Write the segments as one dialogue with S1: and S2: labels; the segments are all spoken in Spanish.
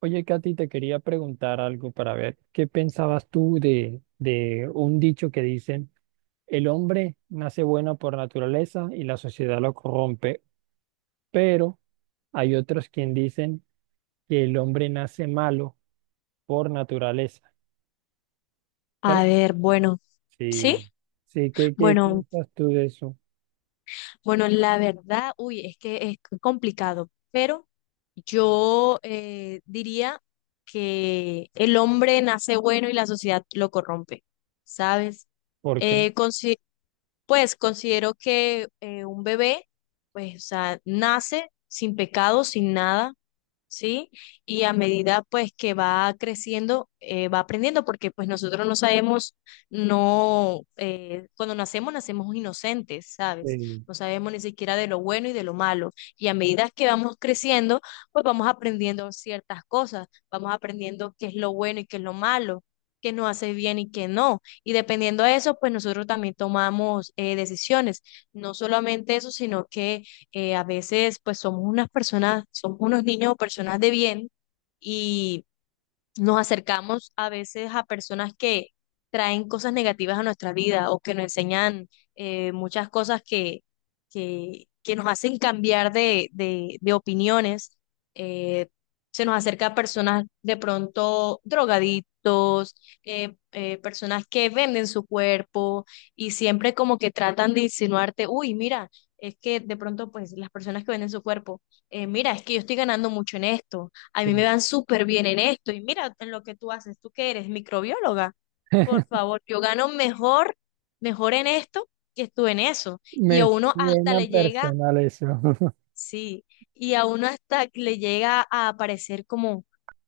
S1: Oye, Katy, te quería preguntar algo para ver qué pensabas tú de un dicho que dicen, el hombre nace bueno por naturaleza y la sociedad lo corrompe, pero hay otros quien dicen que el hombre nace malo por naturaleza. ¿Cuál
S2: A
S1: es?
S2: ver, bueno, sí,
S1: Sí, sí, ¿qué
S2: bueno,
S1: piensas tú de eso?
S2: bueno, la verdad, uy, es que es complicado, pero yo diría que el hombre nace bueno y la sociedad lo corrompe, ¿sabes?
S1: ¿Por qué?
S2: Eh, consi- pues considero que un bebé, pues, o sea, nace sin pecado, sin nada, ¿sí? Y a medida pues que va creciendo, va aprendiendo, porque pues nosotros no sabemos, no, cuando nacemos, nacemos inocentes, ¿sabes?
S1: Sí,
S2: No sabemos ni siquiera de lo bueno y de lo malo. Y a medida que vamos creciendo, pues vamos aprendiendo ciertas cosas, vamos aprendiendo qué es lo bueno y qué es lo malo, qué nos hace bien y qué no. Y dependiendo de eso, pues nosotros también tomamos decisiones. No solamente eso, sino que a veces pues somos unas personas, somos unos niños o personas de bien y nos acercamos a veces a personas que traen cosas negativas a nuestra vida o que nos enseñan muchas cosas que nos hacen cambiar de opiniones. Eh, Se nos acerca a personas de pronto drogadictos, personas que venden su cuerpo y siempre como que tratan de insinuarte, uy, mira, es que de pronto pues las personas que venden su cuerpo, mira, es que yo estoy ganando mucho en esto, a mí
S1: sí.
S2: me van súper bien en esto. Y mira en lo que tú haces, tú que eres microbióloga, por favor, yo gano mejor, mejor en esto que tú en eso. Y a
S1: Me
S2: uno hasta
S1: suena
S2: le llega,
S1: personal eso.
S2: sí, y a uno hasta le llega a aparecer como,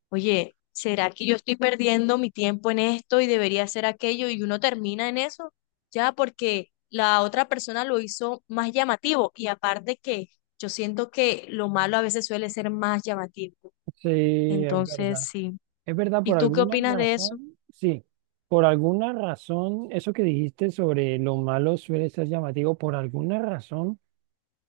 S2: oye, ¿será que yo estoy perdiendo mi tiempo en esto y debería hacer aquello? Y uno termina en eso, ya porque la otra persona lo hizo más llamativo. Y aparte que yo siento que lo malo a veces suele ser más llamativo.
S1: Sí, es
S2: Entonces,
S1: verdad.
S2: sí.
S1: Es verdad,
S2: ¿Y
S1: por
S2: tú qué
S1: alguna
S2: opinas de eso?
S1: razón, sí, por alguna razón, eso que dijiste sobre lo malo suele ser llamativo, por alguna razón.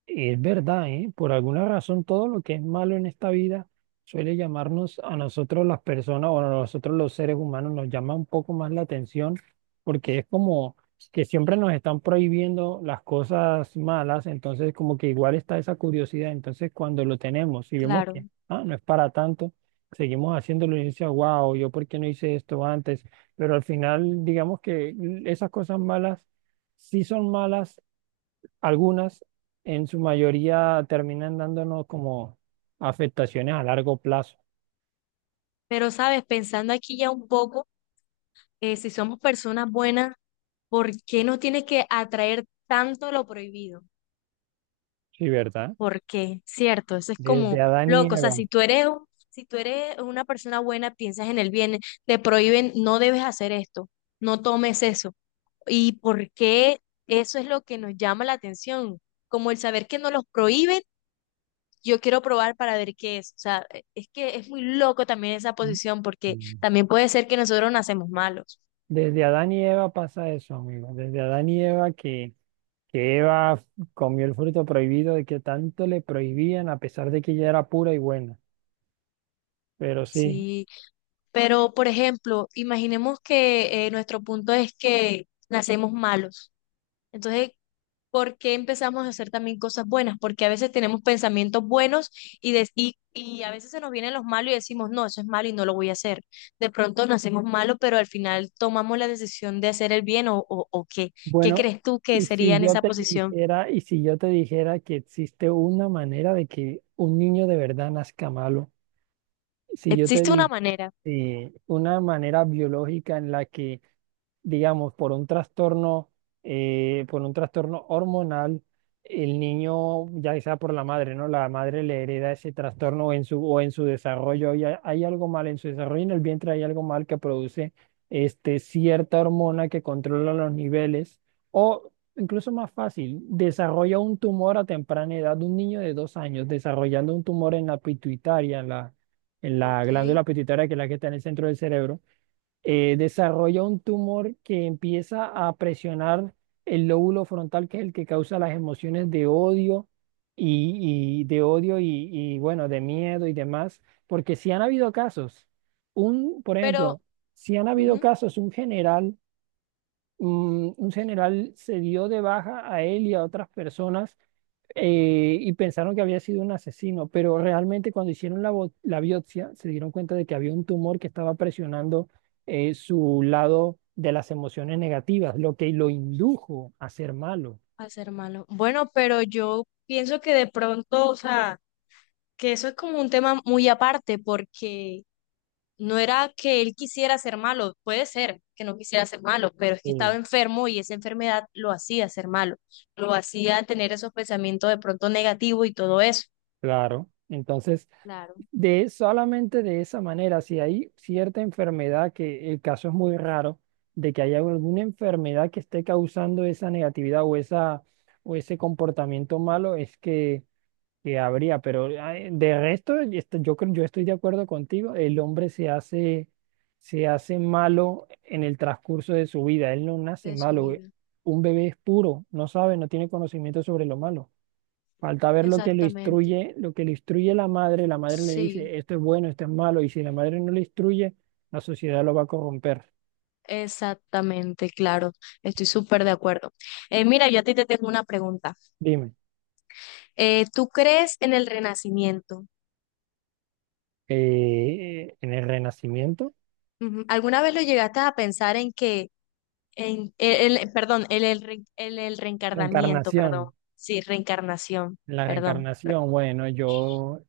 S1: Es verdad, ¿eh? Por alguna razón todo lo que es malo en esta vida suele llamarnos a nosotros las personas o a nosotros los seres humanos nos llama un poco más la atención porque es como que siempre nos están prohibiendo las cosas malas, entonces como que igual está esa curiosidad, entonces cuando lo tenemos y vemos
S2: Claro.
S1: que ah, no es para tanto, seguimos haciéndolo y dice, wow, yo por qué no hice esto antes, pero al final digamos que esas cosas malas sí son malas algunas, en su mayoría, terminan dándonos como afectaciones a largo plazo,
S2: Pero, sabes, pensando aquí ya un poco, si somos personas buenas, ¿por qué nos tiene que atraer tanto lo prohibido?
S1: sí, ¿verdad?
S2: ¿Por qué? ¿Cierto? Eso es como
S1: Desde Adán y
S2: loco. O sea,
S1: Eva.
S2: si tú eres una persona buena, piensas en el bien, te prohíben, no debes hacer esto, no tomes eso. ¿Y por qué eso es lo que nos llama la atención? Como el saber que nos los prohíben, yo quiero probar para ver qué es. O sea, es que es muy loco también esa posición, porque
S1: Mm.
S2: también puede ser que nosotros nacemos malos,
S1: Desde Adán y Eva pasa eso, amigo. Desde Adán y Eva que Eva comió el fruto prohibido de que tanto le prohibían a pesar de que ella era pura y buena. Pero sí,
S2: sí. Pero, por ejemplo, imaginemos que nuestro punto es que nacemos malos. Entonces, ¿por qué empezamos a hacer también cosas buenas? Porque a veces tenemos pensamientos buenos y a veces se nos vienen los malos y decimos, no, eso es malo y no lo voy a hacer. De pronto nacemos malos, pero al final tomamos la decisión de hacer el bien o qué. ¿Qué
S1: bueno,
S2: crees tú que
S1: y
S2: sería
S1: si
S2: en
S1: yo
S2: esa
S1: te
S2: posición?
S1: dijera, y si yo te dijera que existe una manera de que un niño de verdad nazca malo, si yo te
S2: Existe una
S1: di,
S2: manera,
S1: una manera biológica en la que, digamos, por un trastorno hormonal, el niño, ya sea por la madre, ¿no? La madre le hereda ese trastorno en su, o en su desarrollo. Y hay algo mal en su desarrollo, en el vientre hay algo mal que produce este, cierta hormona que controla los niveles. O incluso más fácil, desarrolla un tumor a temprana edad. Un niño de dos años desarrollando un tumor en la pituitaria, la
S2: ok,
S1: glándula pituitaria, que es la que está en el centro del cerebro, desarrolla un tumor que empieza a presionar el lóbulo frontal, que es el que causa las emociones de odio y, bueno, de miedo y demás, porque si han habido casos, un, por
S2: pero
S1: ejemplo, si han habido
S2: ujú,
S1: casos, un general, mm, un general se dio de baja a él y a otras personas y pensaron que había sido un asesino, pero realmente cuando hicieron la, bo- la biopsia se dieron cuenta de que había un tumor que estaba presionando su lado de las emociones negativas, lo que lo indujo a ser malo.
S2: hacer malo. Bueno, pero yo pienso que de pronto, o sea, que eso es como un tema muy aparte, porque no era que él quisiera ser malo, puede ser que no quisiera ser malo, pero es que estaba
S1: Mm.
S2: enfermo y esa enfermedad lo hacía ser malo, lo hacía tener esos pensamientos de pronto negativos y todo eso.
S1: Claro. Entonces,
S2: Claro,
S1: de solamente de esa manera, si hay cierta enfermedad, que el caso es muy raro, de que haya alguna enfermedad que esté causando esa negatividad o esa o ese comportamiento malo, es que habría, pero ah, de resto, esto- yo creo, yo estoy de acuerdo contigo, el hombre se hace malo en el transcurso de su vida, él no nace
S2: de su
S1: malo, güey.
S2: vida.
S1: Un bebé es puro, no sabe, no tiene conocimiento sobre lo malo. Falta ver lo que lo
S2: Exactamente.
S1: instruye, lo que le instruye la madre le
S2: Sí,
S1: dice, esto es bueno, esto es malo, y si la madre no le instruye, la sociedad lo va a corromper.
S2: exactamente, claro. Estoy súper de acuerdo. Mira, yo a ti te tengo una pregunta.
S1: Dime,
S2: ¿Tú crees en el renacimiento?
S1: en el renacimiento,
S2: Ujú. ¿Alguna vez lo llegaste a pensar en que, perdón, el reencarnamiento, perdón,
S1: reencarnación,
S2: sí, reencarnación,
S1: en la
S2: perdón,
S1: reencarnación, bueno, yo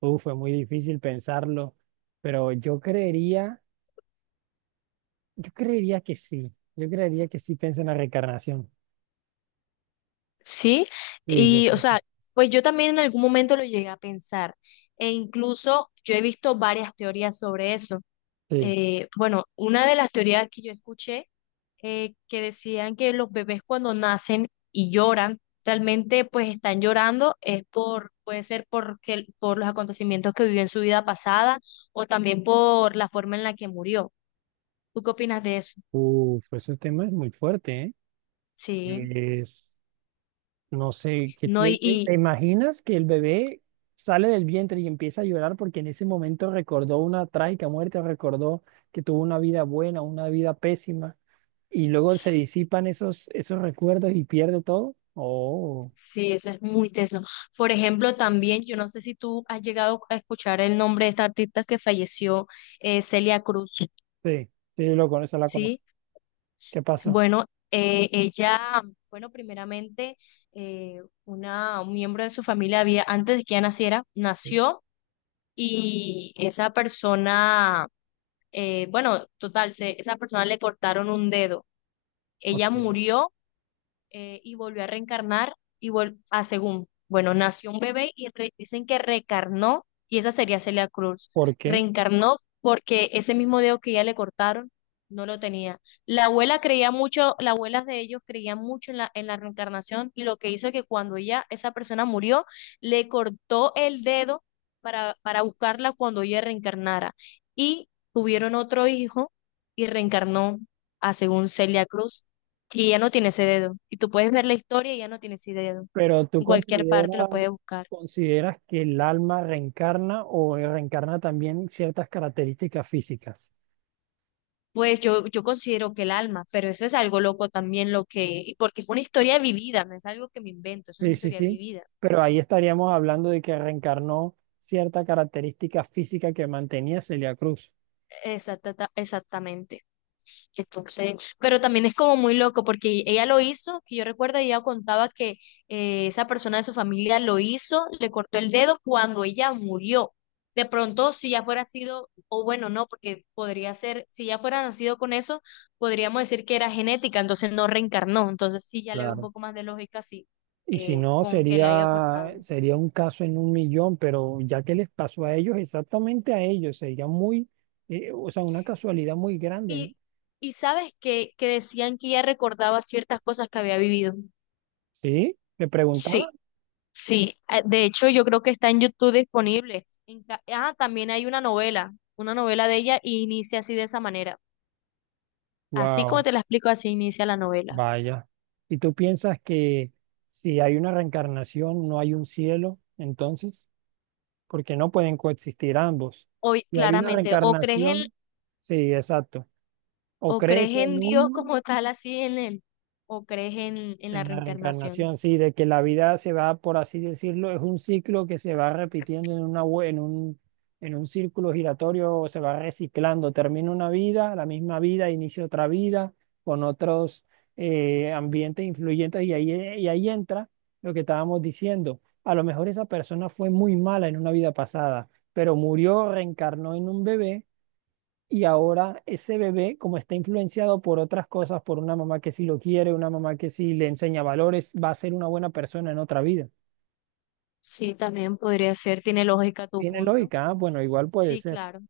S1: uf, fue muy difícil pensarlo, pero yo creería que sí, yo creería que sí pienso en la reencarnación.
S2: sí?
S1: Sí, yo
S2: Y, o
S1: creo
S2: sea, pues yo también en algún momento lo llegué a pensar, e incluso yo he visto varias teorías sobre eso.
S1: que sí.
S2: Bueno, una de las teorías que yo escuché que decían que los bebés cuando nacen y lloran, realmente pues están llorando, es por, puede ser porque, por los acontecimientos que vivió en su vida pasada o también por la forma en la que murió. ¿Tú qué opinas de eso?
S1: Uf, ese tema es muy fuerte, ¿eh?
S2: Sí,
S1: Es, no sé, ¿qué
S2: no,
S1: te,
S2: y,
S1: te-
S2: y
S1: te imaginas que el bebé sale del vientre y empieza a llorar porque en ese momento recordó una trágica muerte, recordó que tuvo una vida buena, una vida pésima, y luego se
S2: sí,
S1: disipan esos recuerdos y pierde todo? Oh,
S2: sí, eso es muy teso. Por ejemplo, también, yo no sé si tú has llegado a escuchar el nombre de esta artista que falleció, Celia Cruz,
S1: sí, sí, lo con la conozco.
S2: ¿sí?
S1: ¿Qué pasó?
S2: Bueno, ella, bueno, primeramente, un miembro de su familia había, antes de que ella naciera,
S1: Sí,
S2: nació y esa persona, bueno, total, esa persona le cortaron un dedo. Ella
S1: ok.
S2: murió y volvió a reencarnar y vol a según, bueno, nació un bebé y re- dicen que reencarnó y esa sería Celia Cruz.
S1: ¿Por qué?
S2: Reencarnó porque ese mismo dedo que ya le cortaron no lo tenía. La abuela creía mucho, las abuelas de ellos creían mucho en la reencarnación, y lo que hizo es que cuando ella, esa persona murió, le cortó el dedo para buscarla cuando ella reencarnara. Y tuvieron otro hijo y reencarnó a según Celia Cruz y ya no tiene ese dedo. Y tú puedes ver la historia y ya no tiene ese dedo.
S1: Pero tú
S2: En cualquier parte lo puedes
S1: consideras,
S2: buscar.
S1: consideras que el alma reencarna o reencarna también ciertas características físicas.
S2: Pues yo considero que el alma, pero eso es algo loco también lo que, porque es una historia vivida, no es algo que me invento, es una
S1: Sí, sí,
S2: historia
S1: sí.
S2: vivida.
S1: Pero ahí estaríamos hablando de que reencarnó cierta característica física que mantenía Celia Cruz.
S2: Exactamente. Entonces, pero también es como muy loco porque ella lo hizo, que yo recuerdo, ella contaba que esa persona de su familia lo hizo, le cortó el dedo cuando ella murió. De pronto, si ya fuera sido, o bueno, no, porque podría ser, si ya fuera nacido con eso, podríamos decir que era genética, entonces no reencarnó. Entonces sí, ya le veo un
S1: Claro.
S2: poco más de lógica, sí,
S1: Y si no,
S2: con que le haya cortado.
S1: sería, sería un caso en un millón, pero ya que les pasó a ellos, exactamente a ellos, sería muy, o sea, una casualidad muy grande, ¿no?
S2: Y, y sabes que decían que ella recordaba ciertas cosas que había vivido.
S1: Sí, le preguntaba.
S2: Sí. Sí, de hecho yo creo que está en YouTube disponible. También hay una novela, de ella y inicia así de esa manera. Así como
S1: Wow.
S2: te la explico, así inicia la novela.
S1: Vaya. ¿Y tú piensas que si hay una reencarnación no hay un cielo, entonces? Porque no pueden coexistir ambos.
S2: Hoy,
S1: Si hay una
S2: claramente, o crees en,
S1: reencarnación, sí, exacto. O
S2: o crees
S1: crees en
S2: en Dios
S1: uno.
S2: como tal, así en él, o crees en la
S1: En la
S2: reencarnación.
S1: reencarnación, sí, de que la vida se va, por así decirlo, es un ciclo que se va repitiendo en una, vue- en un círculo giratorio, se va reciclando. Termina una vida, la misma vida, inicia otra vida con otros ambientes influyentes y y ahí entra lo que estábamos diciendo. A lo mejor esa persona fue muy mala en una vida pasada, pero murió, reencarnó en un bebé y ahora ese bebé, como está influenciado por otras cosas, por una mamá que sí lo quiere, una mamá que sí le enseña valores, va a ser una buena persona en otra vida.
S2: Sí, también podría ser, tiene lógica tu
S1: ¿Tiene
S2: punto.
S1: lógica? Ah, bueno, igual puede
S2: Sí,
S1: ser.
S2: claro.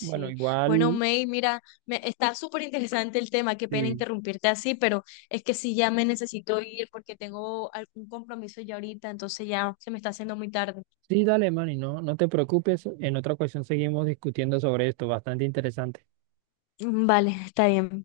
S1: Bueno,
S2: bueno,
S1: igual,
S2: May, mira, está súper interesante el tema, qué pena
S1: sí.
S2: interrumpirte así, pero es que sí, ya me necesito ir porque tengo algún compromiso ya ahorita, entonces ya se me está haciendo muy tarde.
S1: Sí, dale, Manny, no, no te preocupes. En otra ocasión seguimos discutiendo sobre esto, bastante interesante.
S2: Mm, vale, está bien.